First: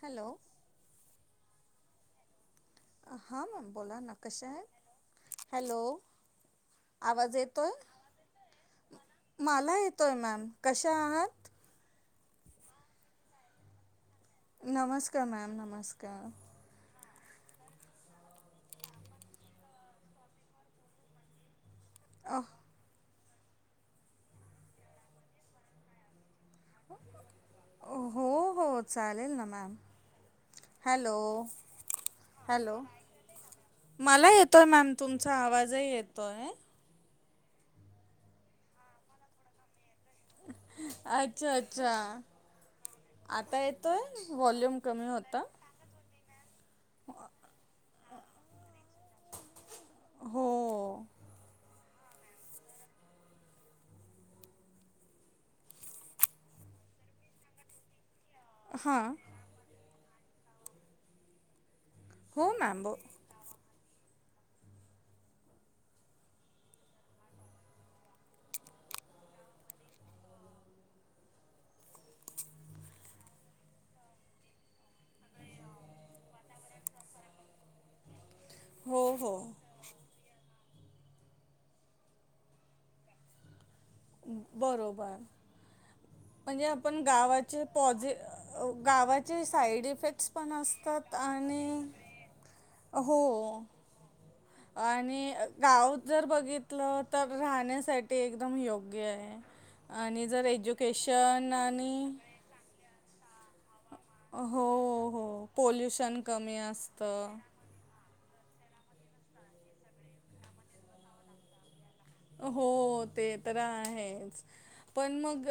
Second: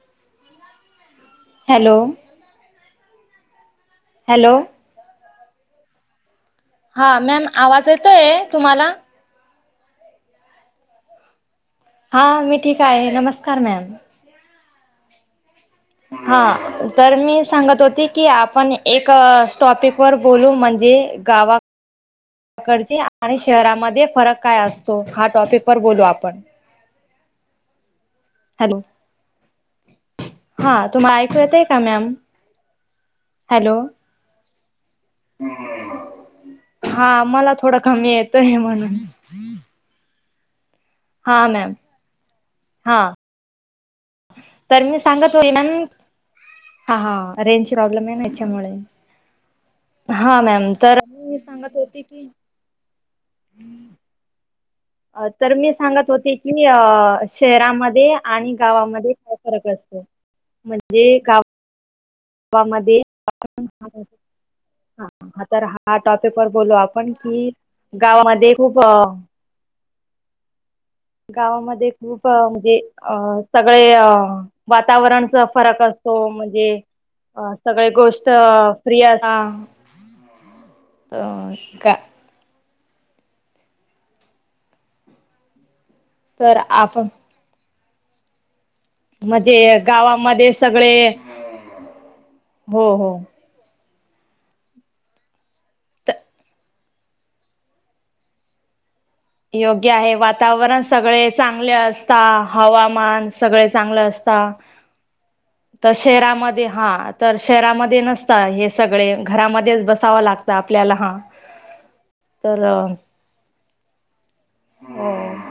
Hello hello हा ma'am बोला ना कश्या हॅलो आहे हॅलो हा आवाज मॅम येतोय आवाज येतोय तुम्हाला मला येतो आहे मॅम कशा आहात हा मी ठीक आहे नमस्कार मॅम नमस्कार मॅम नम हा तर मी सांगत होती की आपण एक सॉपिक वर बोलू म्हणजे गावा अह, पकडचे आणि शहरामध्ये फरक काय असतो हा टॉपिक व बोलू आपण हो हो हॅलो चालेल ना मॅम हा हॅलो तुम्हाला ऐकू येत आहे का मॅम हॅलो तर मॅम तुमचा आवाजही येतो आहे आम्हाला थोड कमी येतय म्हणून हा अच्छा मॅम अच्छा हा आता व्हॉल्यूम तर मी कमी सांगत होता होई ना हा हा रेंज प्रॉब्लेम आहे ना याच्यामुळे हा हो मॅम तर सांगत होती की हम्म तर मी सांगत होते की अ शहरामध्ये आणि गावामध्ये हां काय फरक असतो म्हणजे गाव हो मॅम ब मध्ये हा तर हा टॉपिक वर बोलू आपण कि गावामध्ये खूप गावामध्ये खूप म्हणजे अ सगळे अ वातावरणचा फरक असतो म्हणजे सगळे गोष्ट हो फ्रय हो का बरोबर म्हणजे आपण गावाचे प गावाचे म्हणजे साईड इफेक्ट्स पण गावामध्ये सगळे असतात आणि हो आणि गाव त जर बघितलं तर राहण्यासाठी एकदम योग्य आहे योग्य आहे आणि जर वातावरण सगळे एज्युकेशन चांगले आणि असत हवामान सगळे चग अस हो हो तर पोल्युशन कमी शरामध्ये हा तर असतं शरामध्ये न हे सगळे घरामध्येच बसावं लागत आपल्याला हा तर हो ते तर आहेच पण मग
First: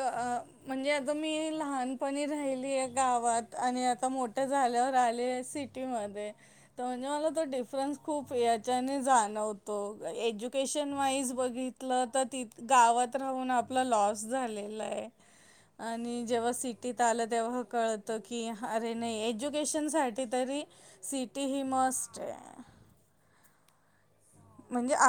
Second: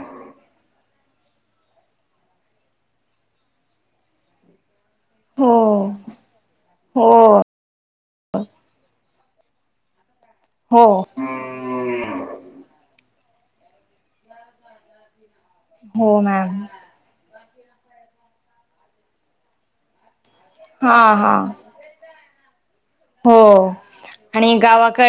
म्हणजे मी लहानपणी राहिली आहे गावात आणि आता मोठ्या झाल्यावर हो सटी म म्हणजे मला हो त हो डिफरन्स खूप याच्या [inaudible] हो तिथलं तर तिथ गावात राहून आपलं लॉस झालेलं आहे हो आणि जेव्हा मॅम सिटीत आलं तेव्हा कळतं की अरे नाही एज्युकेशनसाठी तरी हां सिटी हां ही मस् ते हो आणि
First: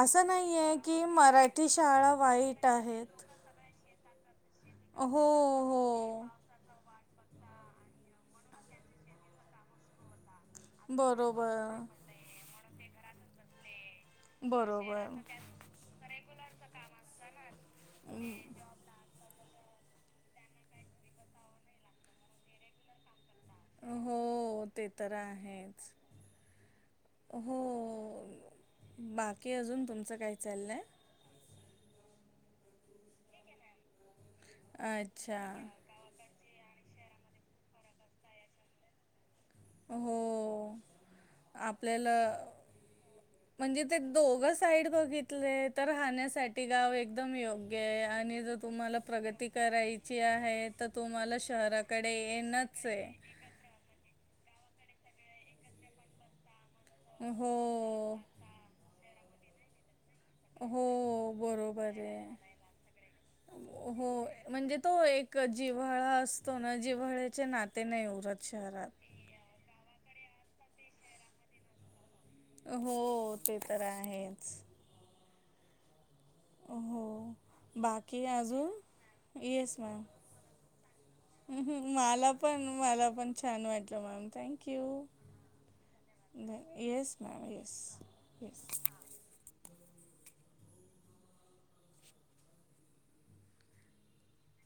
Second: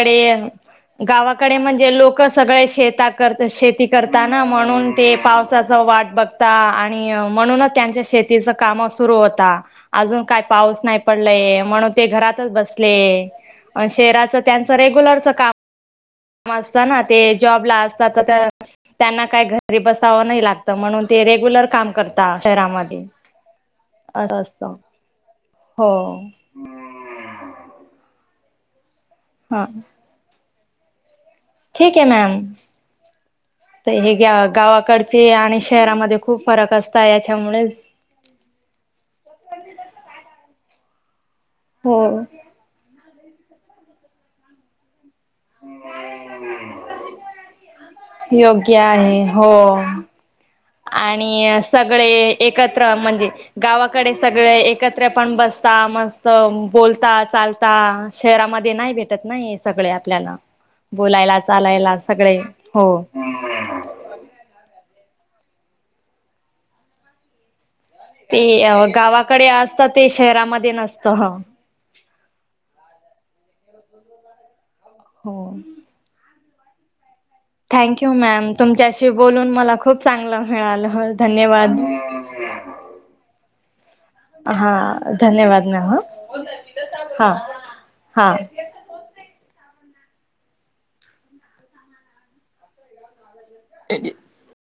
असं नाही आहे की गावाकडे मराठी म्हणजे शाळा लोक वाईट सगळे शेता आहेत. करत शेती करता म्हणून हो ते पावसाचा हो वाट बघता आणि म्हणूनच त्यांच्या शेतीच काम सुरू होता अजून काय पाऊस नाही पडलाय बरोबर म्हणून ते घरातच बसले शेराचं त्यांचं रेग्युलरच बरोबर काम काम असतना ते जना री बसावं नाही लागत म्हणून ते रेग्युलर काम करत शहरामध्ये हो असं असतं ते तर आहेच हो हो बाकी हा अजून तुमचं काय चाललंय ठीक आहे मॅम हे गावाकडचे अच्छा आणि शहरामध्ये खूप फरक असत सायाच्यामुळेच हो हो. आपल्याला म्हणजे ते दोघ साईड बघित ते तर राहण्यासाठी गाव एकदम योग्य आहे. आणि जर योग्य तुम्हाला आहे हो. प्रगती करायची आहे. तर तुम्हाला आणि सगळे शहराकडे येणंच एकत्र आहे म्हणजे गावाकडे सगळे एकत्र पण बसता मस्त बोलता चालता हो शहरामध्ये नाही भेटत पण नाही सगळे आपल्या हो बोलायला बरोबर चालायला सगळे आहे हो हो म्हणजे तो एक जिव्हाळा असतो ना जिव्हाळ्याचे नाते नाही ते उरत शहरात गावाकडे असत ते शहरामध्ये नसत हो ते तर आहेच हो हो हो थँक यू बाकी मॅम तुमच्याशी अजून बोलून मला येस खूप मॅम चांगलं मिळालं धन्यवाद हम्म, मला पण मला पण छान वाटलं मॅम हा थँक्यू धन्यवाद मॅम येस हा मॅम. येस हा येस [inaudible]